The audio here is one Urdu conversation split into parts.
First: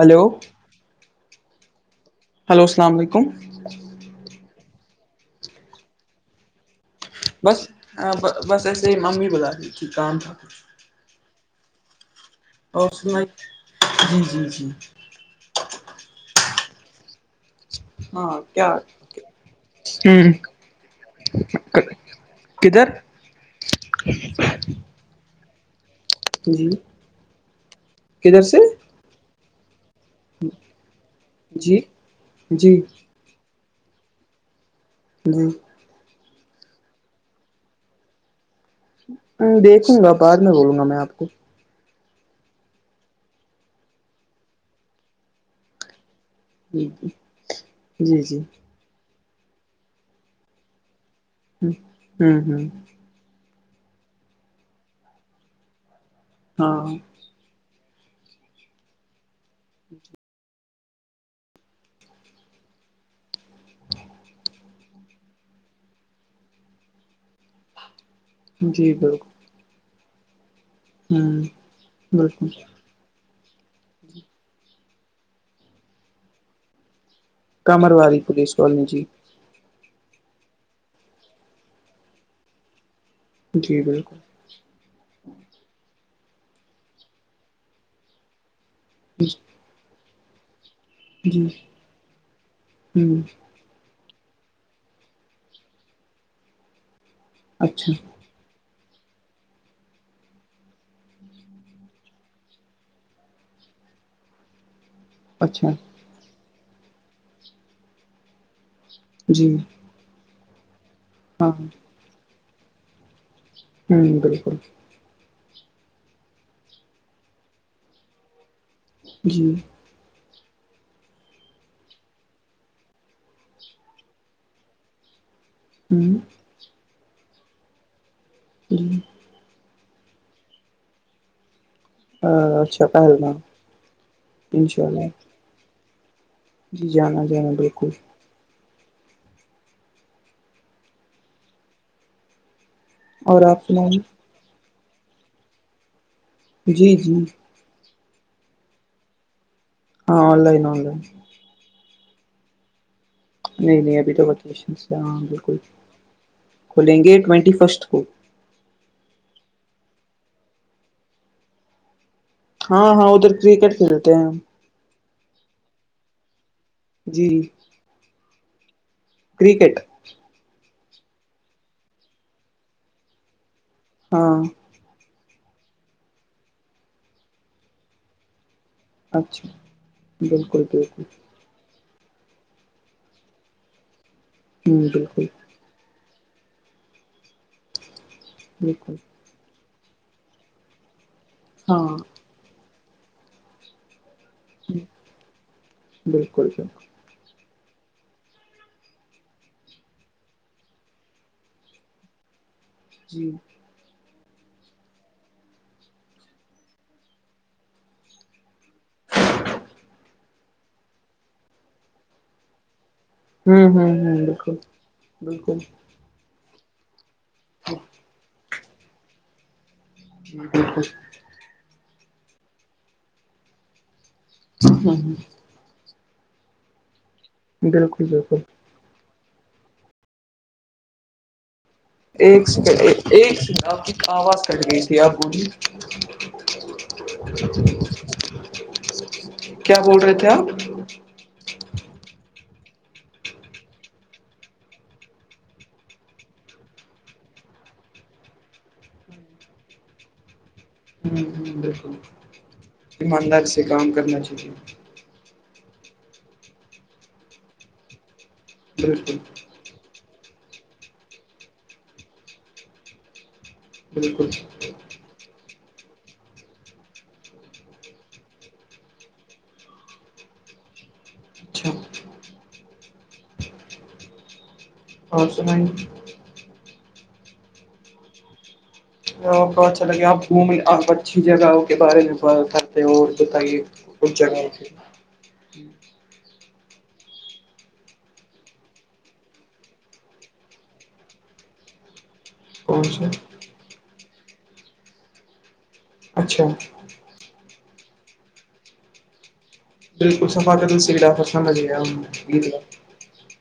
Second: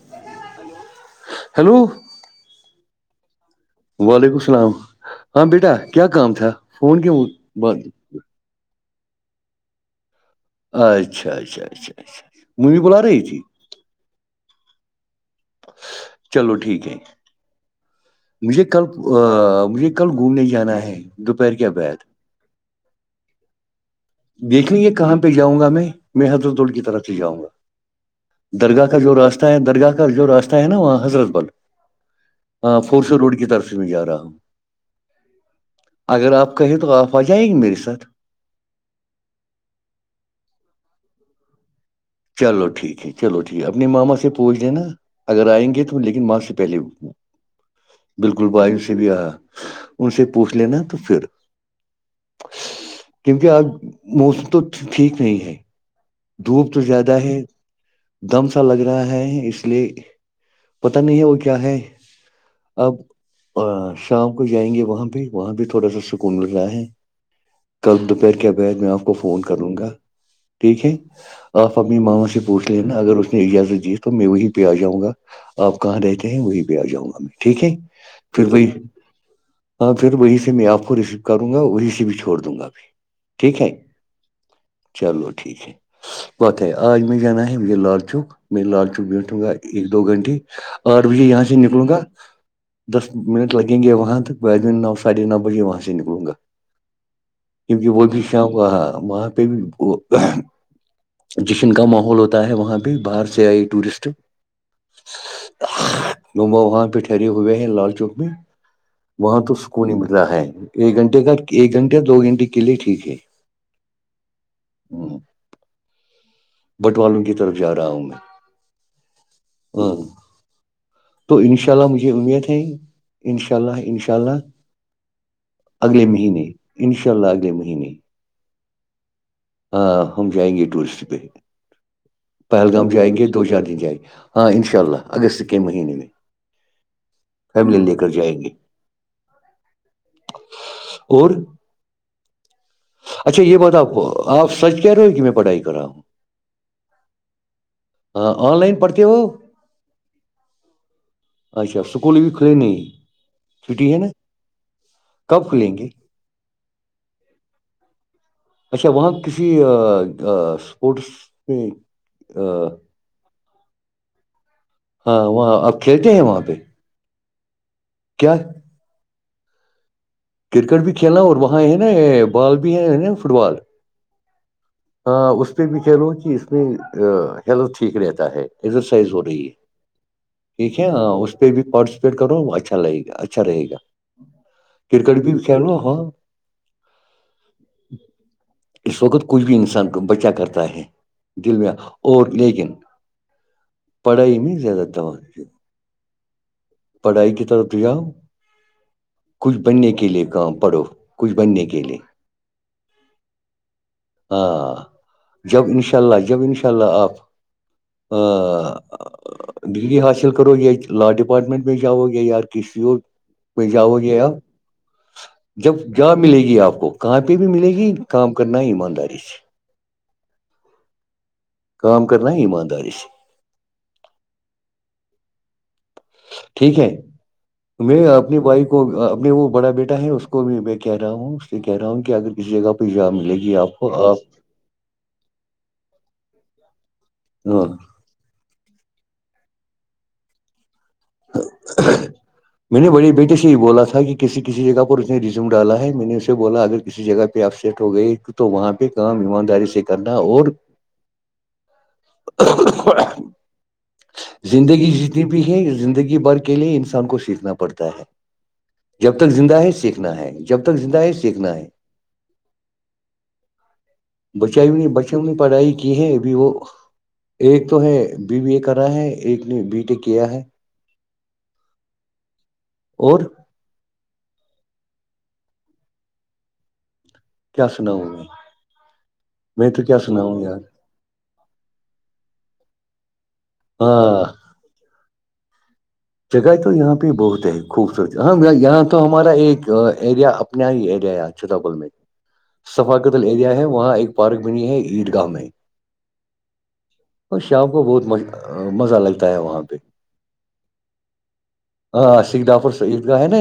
ہلو ہیلو ہلو السلام علیکم وعلیکم السلام ہاں بیٹا کیا کام تھا فون کی بس بس ایسے ہی ممی بلا دی کہ کام تھا اچھا اچھا اچھا اچھا اور اس میں جی جی جی چلو ٹھیک ہے جی ہاں مجھے کیا کل مجھے کل گھومنے ہ جانا ہے دوپہر کے بید کدھر دیکنی یہ کہاں پہ جؤں گا میں میں جی حضرڑ کی طرف سے جاؤں گا کدھر سے درگاہ کا جو راستہ ہے درگاہ کا جو راستہ ہے نا وہاں حضرت بل جی جی ہاں فورسو روڈ کی طرف سے بھی جا رہا ہوں جی اگر آپ کہیں تو آپ آ جائیں گی میرے ساتھ دیکھوں گا بعد میں بولوں گا میں آپ کو چلو ٹھیک ہے چلو ٹھیک ہے اپنے ماما سے پوچ دینا اگر آئیں گے تو لیکن ماں سے پہلے جی جی بالکل بائیو سے بھی آیا ان سے پوچھ لینا تو پھر ہ ہوں ہوں کیونکہ اب موسم تو ٹھیک نہیں ہے دھوپ تو ہاں زیادہ ہے دم سا لگ رہا ہے اس لیے پتا نہیں ہے وہ کیا ہے اب اور شام کو جائیں گے وہاں بھی وہاں بھی تھوڑا سا سکون مل رہا ہے کل دوپہر کے بیر میں جی آپ کو بالکل فون کر لوں گا ٹھیک ہے ہ آپ اپنی ماوں سے بالکل پوچھتے اگر اس نے اجازت دیے تو میں وہیں پہ آ جاؤں گا آپ کہاں رہتے ہیں وہیں پہ آ جاؤں گا میں ٹھیک ہے کامرواری پھر پولیس وہائی کالونی جی ہاں پھر وہی سے میں آپ کو ریسیو کروں گا وہ سے بھی چھوڑ دوں گا اھر ٹھیک ہے جی بالکل چلو ٹھیک ہے بات ہے آج میں جانا ہے مجھے لال چوک میں لال چوک بیٹھوں گا ایک دو گھنٹے آٹھ بجے یہاں جی سے نکلوں گا دس ہ منٹ لگیں گے وہاں تک بد نو ساڑھے نو بجے وہاں سے نکلوں گا کیونکہ اچھا وہ بھی شاک وہاں پہ بھی وہ جشن کا ماحول ہوتا ہے وہاں پہ باہر سے آئی ٹورسٹ اچھا ما وہاں پہ ٹھہرے ہوئے ہیں لال چوک میں وہاں تو جی سکون ہی مل رہا ہے ایک گھنٹے کا ہاں ایک گھنٹے دو گھنٹے کے لیے ٹھیک ہے ہوں بالکل ہ بٹوالوں کی طرف جا رہا ہوں میں جی او تو ان شاء اللہ مجھے امید ہے ان شاء اللہ انشاء اللہ اگلے ہوں مہینے انشاء اللہ اگلے مہینے جی ہاں ہم جائیں گے ٹورسٹ پہ پہلگام جائےیں گے دو چار دن جائے گے ہاں ان شاء اللہ اگست کے مہینے میں جی جانا جانا فیملن بالکل لے کر جائیں گے اور اچھا اور یہ بات آپ سنائیے آپ سچ کہہ رہے ہو کہ میں پڑھائی کر رہا ہوں جی جی ہاں آن لائن پڑتی وہ ہاں آن لائن آن لائن اچھا سکول بھی کھلے نہیں نہیں چھٹی نہیں ہے نا ابھی تو ویکیشن سے ہاں کب بالکل کھلیں گے کھلیں گے ٹوینٹی فسٹ کو اچھا وہاں کسی اسپورٹس پ ہاں ہاں ادھر کرکٹ کھیلتے ہیں ہم ہاں وہاں اپ کھیلتے ہیں وہاں پہ جی کیا کرکٹ کرکٹ بھی کھیلنا اور وہاں ہے نا بال بھی ہے نا فٹ بال ہاں ہاں اس پہ بھی کہہ لو کہ اس میں ہیلتھ ٹھیک رہتا ہے ایکسرسائز ہو رہی اچھا ہے بالکل ٹھیک ہے بالکل اس پہ بھی پارٹیسپیٹ کرو اچھا لگے گا اچھا رہے گا ہوں کرکٹ بالکل بھی کہ لا بالکل اس وقت کچھ بھی انسان کو بچا کرتا ہے دل میں ہاں اور لیکن پڑھائی میں زیادہ دوا بالکل بالکل پڑھائی کی طرف بھییاؤ کچھ بننے کے لئے کام پڑھو کچھ بننے کے لئے جی ہاں جب انشاء اللہ جب ان شاء اللہ آپ ہ ڈگری حاصل کرو یہیت لاٹ اپارٹمنٹ میں جاؤ گے یار کسی اور ہوں میں ہ جاؤ ہ بالکل بالکل جاب ملے گی آپ کو کہاں پہ بھی ملے گی کام کرنا ہے ایمانداری سے ج بالکل کا کرنا ایماندارش ہاں ہ ٹھیک ہے میں بالکل بالکل اپنی بائک کو اپنے وہ بڑا بیٹا ہے اس کو بھی میں کہہ رہا ہوں کہہ رہا ہوں کہ اگر ایک کسی جگہ پہ جا ملے گی آپ کو آپ سٹ گ تھے آپو بھی ہاں کیا بول رہے تھے آپ [unintelligible] میں نے بڑے بیٹے سے یہ بولا تھا کہ کسی کسی جگہ پر اس نے ریزوم ڈالا ہے میں نے اسے بولا اگر کسی جگہ پہ اپسٹ ہو گئی تو وہاں پہ کام ایمانداری سے کرنا اور ہ ہ بالکل ایماندار سے کام کرنا چاہیے زندگی جتنی بھی ہے زندگی بھر کے لیے انسان کو سیکھنا پڑتا ہے جب بالکل تک زندہ ہے سیکھ سیکنا ہے جب تک زندہ ہے سیکھنا ہے بالکل بچائینی بچنی پڑھائی کی ہے ابھی وہ ایک تو ہے بی بی ا کرا ہے ایک نے بی ٹے کیا ہے اچھا اور اور سمن کیا سناؤ گا بہت اچھا لگے آپ گھوم یار آپ اچھی جگہوں کے بارے میں ب کرتے ہیں اور بتائیے اچ ہاں جگہ جگہ تو یہاں پہ بہت ہے خوبصورت یہاں تو ہمارا ایک ایریا ہییریا چھتا ہاں ثفاقتل ایریا ہے وہاں ایک پارک بنی ہے عید گاہ میں اچھا اور شام کو بہت مزہ لگتا ہے وہاں پہ بالکل سفاقت سےی ڈاکٹر سان جی ہاں سید دافر س عید گاہ ہے نا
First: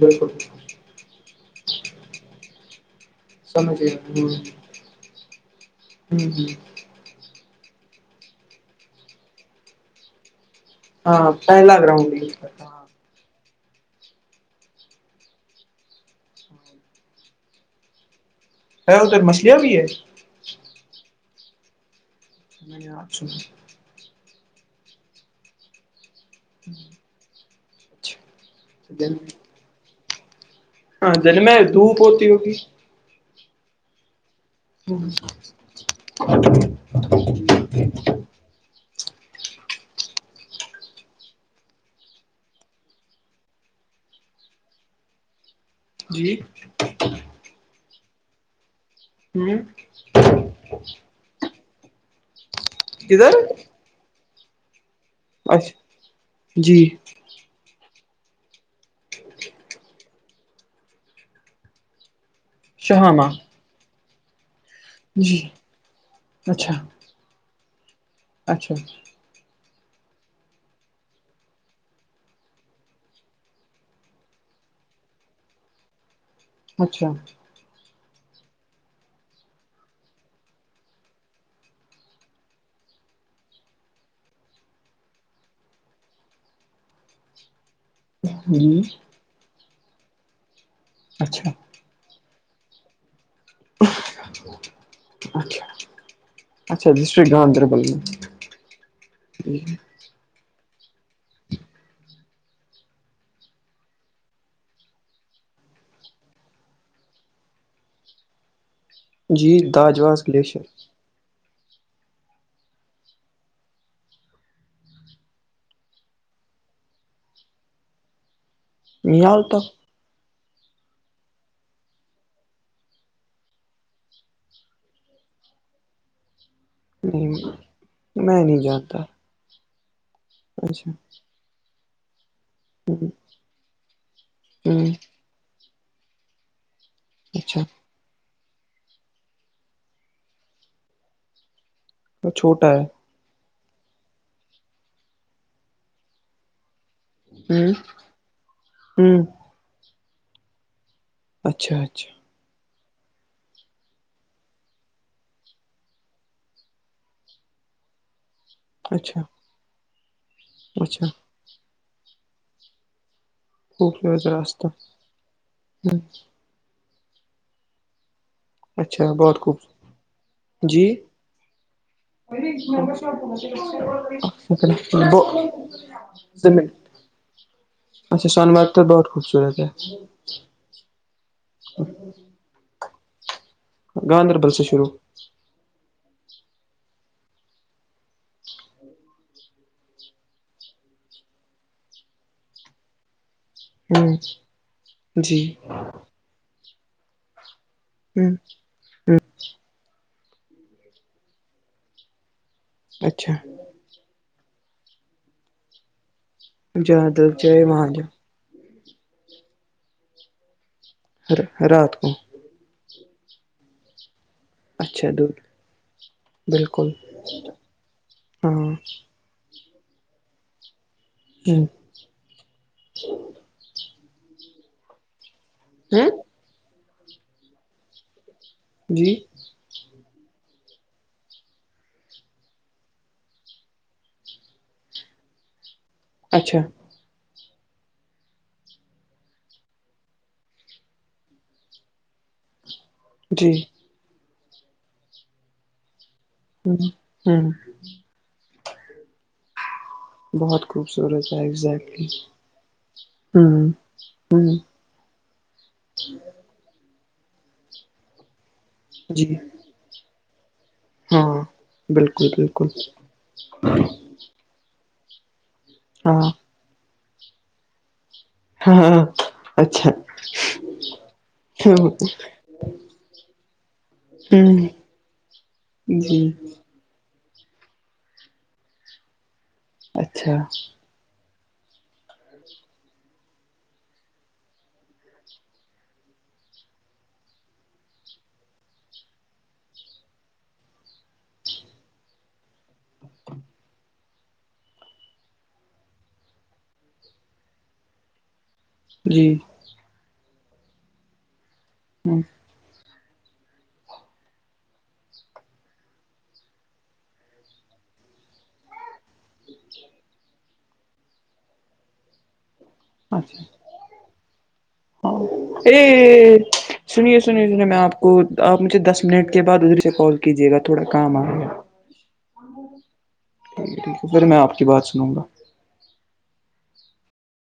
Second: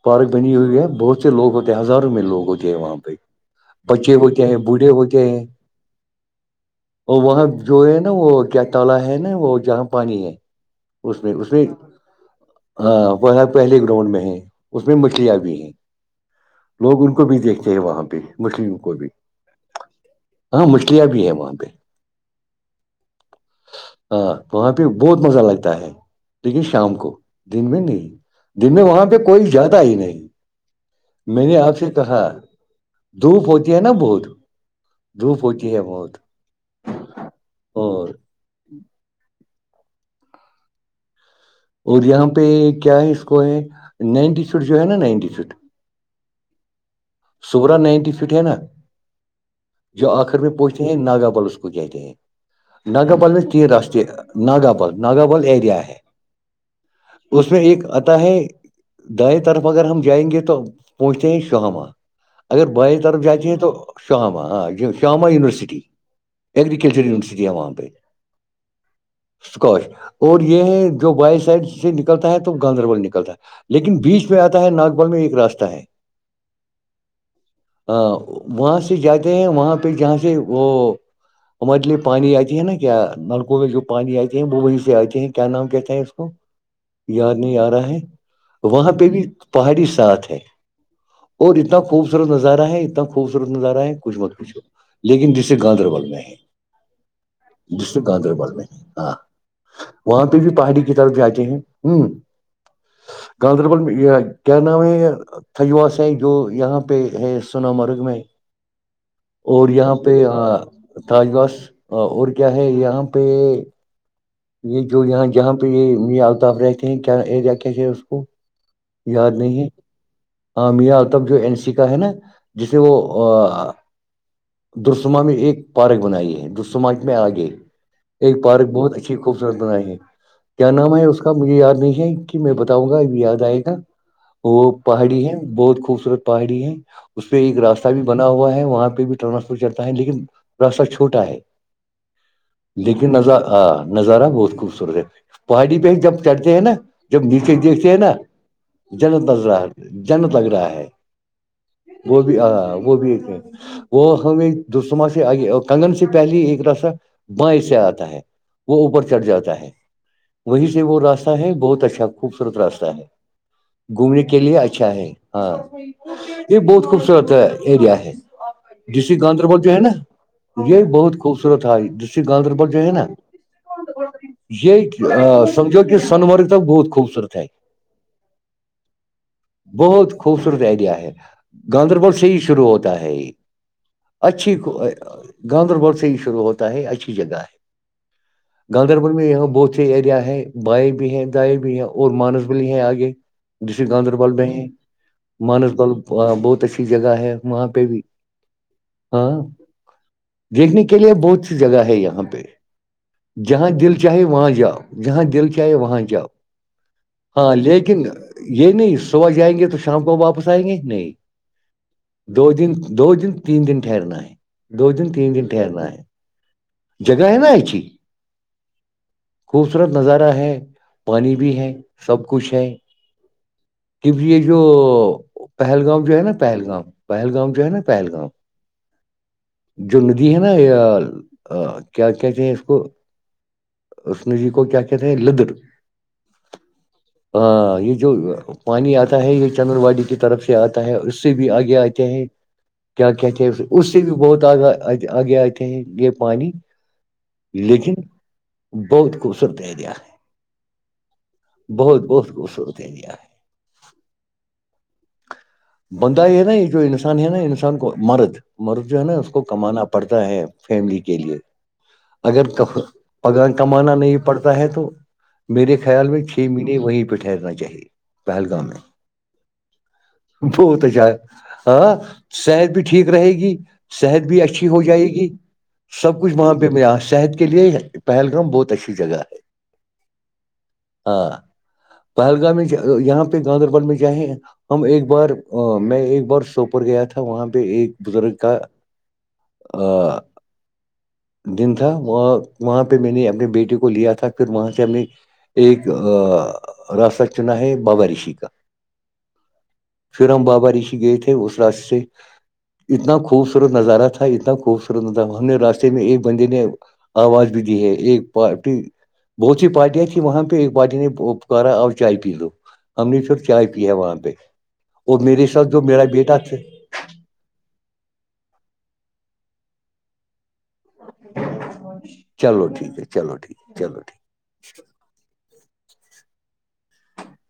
بالکل پارک بنی ہوئی ہے بہت لوگ ہوتےے ہزاروں میں لوگ ہوتےے وہاں پ سمجھ بچے گیا ہوتے ہیں بوڑھے ہوتے ہیں اور وہاں جو ہے نا وہ کیا تالا ہے نا وہ جہاں پانی ہے اس ہاں میں اس میں پہلا گراؤنڈ ہ وہ پہلے گراؤنڈ میں ہے اس میں مچھلیاں بھی ہیں لوگ ان کو بھی دیکھتے ہیں وہاں پہ مسلم کو ہے بھی ادھر مچھلیاں بھی ہے ہاں مچھلیاں بھی ہیں وہاں پہ [unintelligible] ہاں وہاں پہ بہت مزہ لگتا ہے لیکن شام کو دن میں نہیں ہاں دن میں وہاں پہ کوئی زیادہ ہی نہیں دن میں نے آپ سے دھوپ کہا ہوتی ہوگی دھوپ ہوتی ہے نا بہت دھوپ ہوتی ہے بہت [unintelligible] اور اور یہاں پہ کیا ہے اس کو ہے نائنٹی سٹ جو ہے نا نائنٹی سٹ جی سورا نائنٹی فٹ ہے نا ہ جو آخر میں پہنچتے ہیں ناگا بل اس کو جاتتے ہیں ناگا بل کدھر میں تین راستے ناگا بل نگربل اچھا ایریا ہے جی اس میں ایک آتا ہے دائیں طرف اگر ہم جائیں گے تو پہنچتے ہیں شہماں اگر بائی طرف شہامہ جاتی ہے تو شاماں ہاں ج شامہ جی یونیورسٹی اچھا اگگریکلچر یونیورسٹی ہماں اچھا اسکوش اور یہ ہے جو بائی سائڈ سے نکلتا ہے تو گاندربل نکلتا ہے لیکن بیچ میں آتا ہے ناگبل میں ایک راستہ ہے اچھا ہ وہاں سے جاتے ہیں وہاں پہ جہاں سے وہ ہمارے لیے پانی آتی ہے نا کیا نلکوں میں جو پانی آتی ہے وہ وہی سے آتے ہیں کیا نام کہتے ہے اس کو یاد نہیں آ رہا ہے جی وہاں پہ بھی پہاڑی ساتھ ہے اچھا اور اتنا خوبصورت نظارہ ہے اتنا خوبصورت نظارہ ہے کچھ مت کچھ لیکن جسے اچھا گاندربل میں ہے اچھا ڈسٹرکٹ گاندربل میں ڈسٹرک گاندربل میں ہاں وہاں پہ بھی پہاڑی کی طرف جاتے ہیں ہوں گاندربل میں کیا نام تھ آ س جو یہاں پہ ہے سنا مرگ میں جی اور یہاں پہ داجواس گلیشر تاجبس اور کیا ہے یہاں پہ یہ جو یہاں جہاں پہ یہ م آتاف رہتے ہیں کیا ایریا کیسے ہے اس کو یاد میال نہیں تک ہے ہ میاں الطب جو این سی کا ہے نا جسے وہ درسما میں ایک پارک بنائی ہے دسما میں آ نہیں گئی میں ایک نہیں پارک بہت جانتا اچھی خوبصورت بنائے ہے کیا اچھا نام ہے اس کا مجھے یاد نہیں ہے کہ میں ب ہوگا اب یاد آئے گا ہ وہ پہاڑی ہے بہت خوبصورت پہاڑی ہے اس پہ ایک اچھا راستہ بھی بنا ہوا ہے وہاں پہ بھی ٹرانسپورٹ چلتا ہے لیکن راستہ چھوٹا ہے وہ چھوٹا ہے لیکن نظار ہاں نظارہ بہت خوبصورت ہے پہاڑی پہ جب چڑھتے ہیں نا جب ہ نیچے دیکھتے ہیں نا ہ جنت لگ رہا جنت لگ رہا ہے اچھا اچھا وہ بھی ہ وہ بھی ایک ہے وہ ہمیں دسماں سے آگے کنگن سے پہلے ایک رسا بیں سے آتا ہے وہ اوپر اچھا چڑھ جاتا ہے وہی سے وہ اچھا راستہ ہے بہت اچھا خوبصورت راستہ ہے خوب گھومنے کے لیے ویزاراتا اچھا ہے ہاں یہ بہت خوبصورت ایریا ہے اچھا ڈسٹرک بہت گاندربل خوبصورت جو ہے نا یہ جی بہت خوبصورت ہے ڈسٹرک گاندربل جو ہے نا یہ سمجھو کہ سن مر تک بہت خوبصورت ہے اچھا سنباد تو بہت خوبصورت ہے بہت خوبصورت ایریا ہے گاندربل سے ہی شروع ہوتا ہے یہ گاندربل اچھی سے شروع گاندربل سے ہی شروع ہوتا ہے اچھی جگہ ہے ج گاندربل میں یہاں بہت سے ایریا ہیں بائیں بھی ہیں دائیں بھی ہیں اور مانس بلی ہیں آگے ڈسٹرک ہوں گاندربل میں ہے جی مانس بل بہت اچھی جگہ ہے وہاں پہ بھی ہوں ہاں دیکھنے کے لیے بہت سی جگہ ہے یہاں پہ اچھا جہاں دل چاہے وہاں جاؤ جہاں دل چاہے وہاں جاؤ جہاں دل ہاں جائے وہاں لیکن جاؤ یہ نہیں صبح جائیں گے تو شام کو واپس آئیں گے نہیں رات کو دو دن دو دن تین دن ٹہرنا ہے دو دن اچھا تین دودھ دن ٹھرنا ہے بالکل جگہ ہے نا ایچ ہاں خوبصورت نظارہ ہے پانی بھی ہے سب کچھ ہے پ یہ جو پہلگام ہ جو ہے نا پہلگام پہلگام جو ہے نا پہلگام جی جو ندھی ہے نا یہ کیا کہتے ہیں اس کو اسن جی کو کیا کہتے ہیں لدر اچھا ہ یہ جو پانی آتا ہے یہ چندر واڑی کی طرف سے آتا ہے اس سے بھی آگے آتے ہیں کیا کہتے جی اس سے بھی بہت آگ آگے آئےتے ہیں یہ پانی ہ لیکن بہت خوبصورت ایریا ہے بہت خوبصورت ہے اگزیکٹلی خوبصورت ایریا ہ ہ بندہ یہ ہے نا یہ جو انسان ہے نا انسان کو مرد مرد جو ہے نا جی اس کو کمانا پڑتا ہے فیملی کے لیے ہاں بالکل اگر بالکل پگان کمانا نہیں پڑتا ہے تو میرے خیال ہاں میں چھ مہینے وہیں پہ ٹھہرنا چاہیے ہاں اچھا وہ تو جا ہے ہاں صحت بھی ٹھیک رہے گی صحت بھی ہ اچھی ہو جائے گی جی سب کچھ وہاں پہ میں صحت کے لیے پہلگام بہت اچھی جگہ ہے اچھا ہاں پہلگام میں یہاں پہ گاندربل میں چاہیں ہم ایک بار میں ایک بار سوپور گیا تھا وہاں پہ ایک بزرگ کا اور دن تھا وہ وہاں پہ میں نے اپنے بیٹے کو لیا تھا پھر وہاں سے ہم نے ایک راست چنا ہے بابا رشی کا جی پھر ہم بابا رشی گئے تھے اس راستے سے ہ اتنا خوبصورت نظارہ تھا اتنا خوبصورت نظہ ہم نے راستے میں ایک بندے نے آواز بھی دی ہے ایک پارٹی بہت سی پارٹیاں تیں وہاں پہ ایک پارٹی نے پکارا اور چائے پی لو ہم نے اچھا ش چائے پی ہے وہاں پہ ہاں اور میرے ساتھ جو میرا بیٹا ارے تھاے سنیے سنیے سنیے میں آپ کو آپ مجھے دس منٹ کے بعد ادھر سے کال کیجیے گا تھوڑا کام آ گ ہے چلو ٹھیک ہے چلو ٹھیک چلو ہے پھر میں آپ کی بات سنوں گا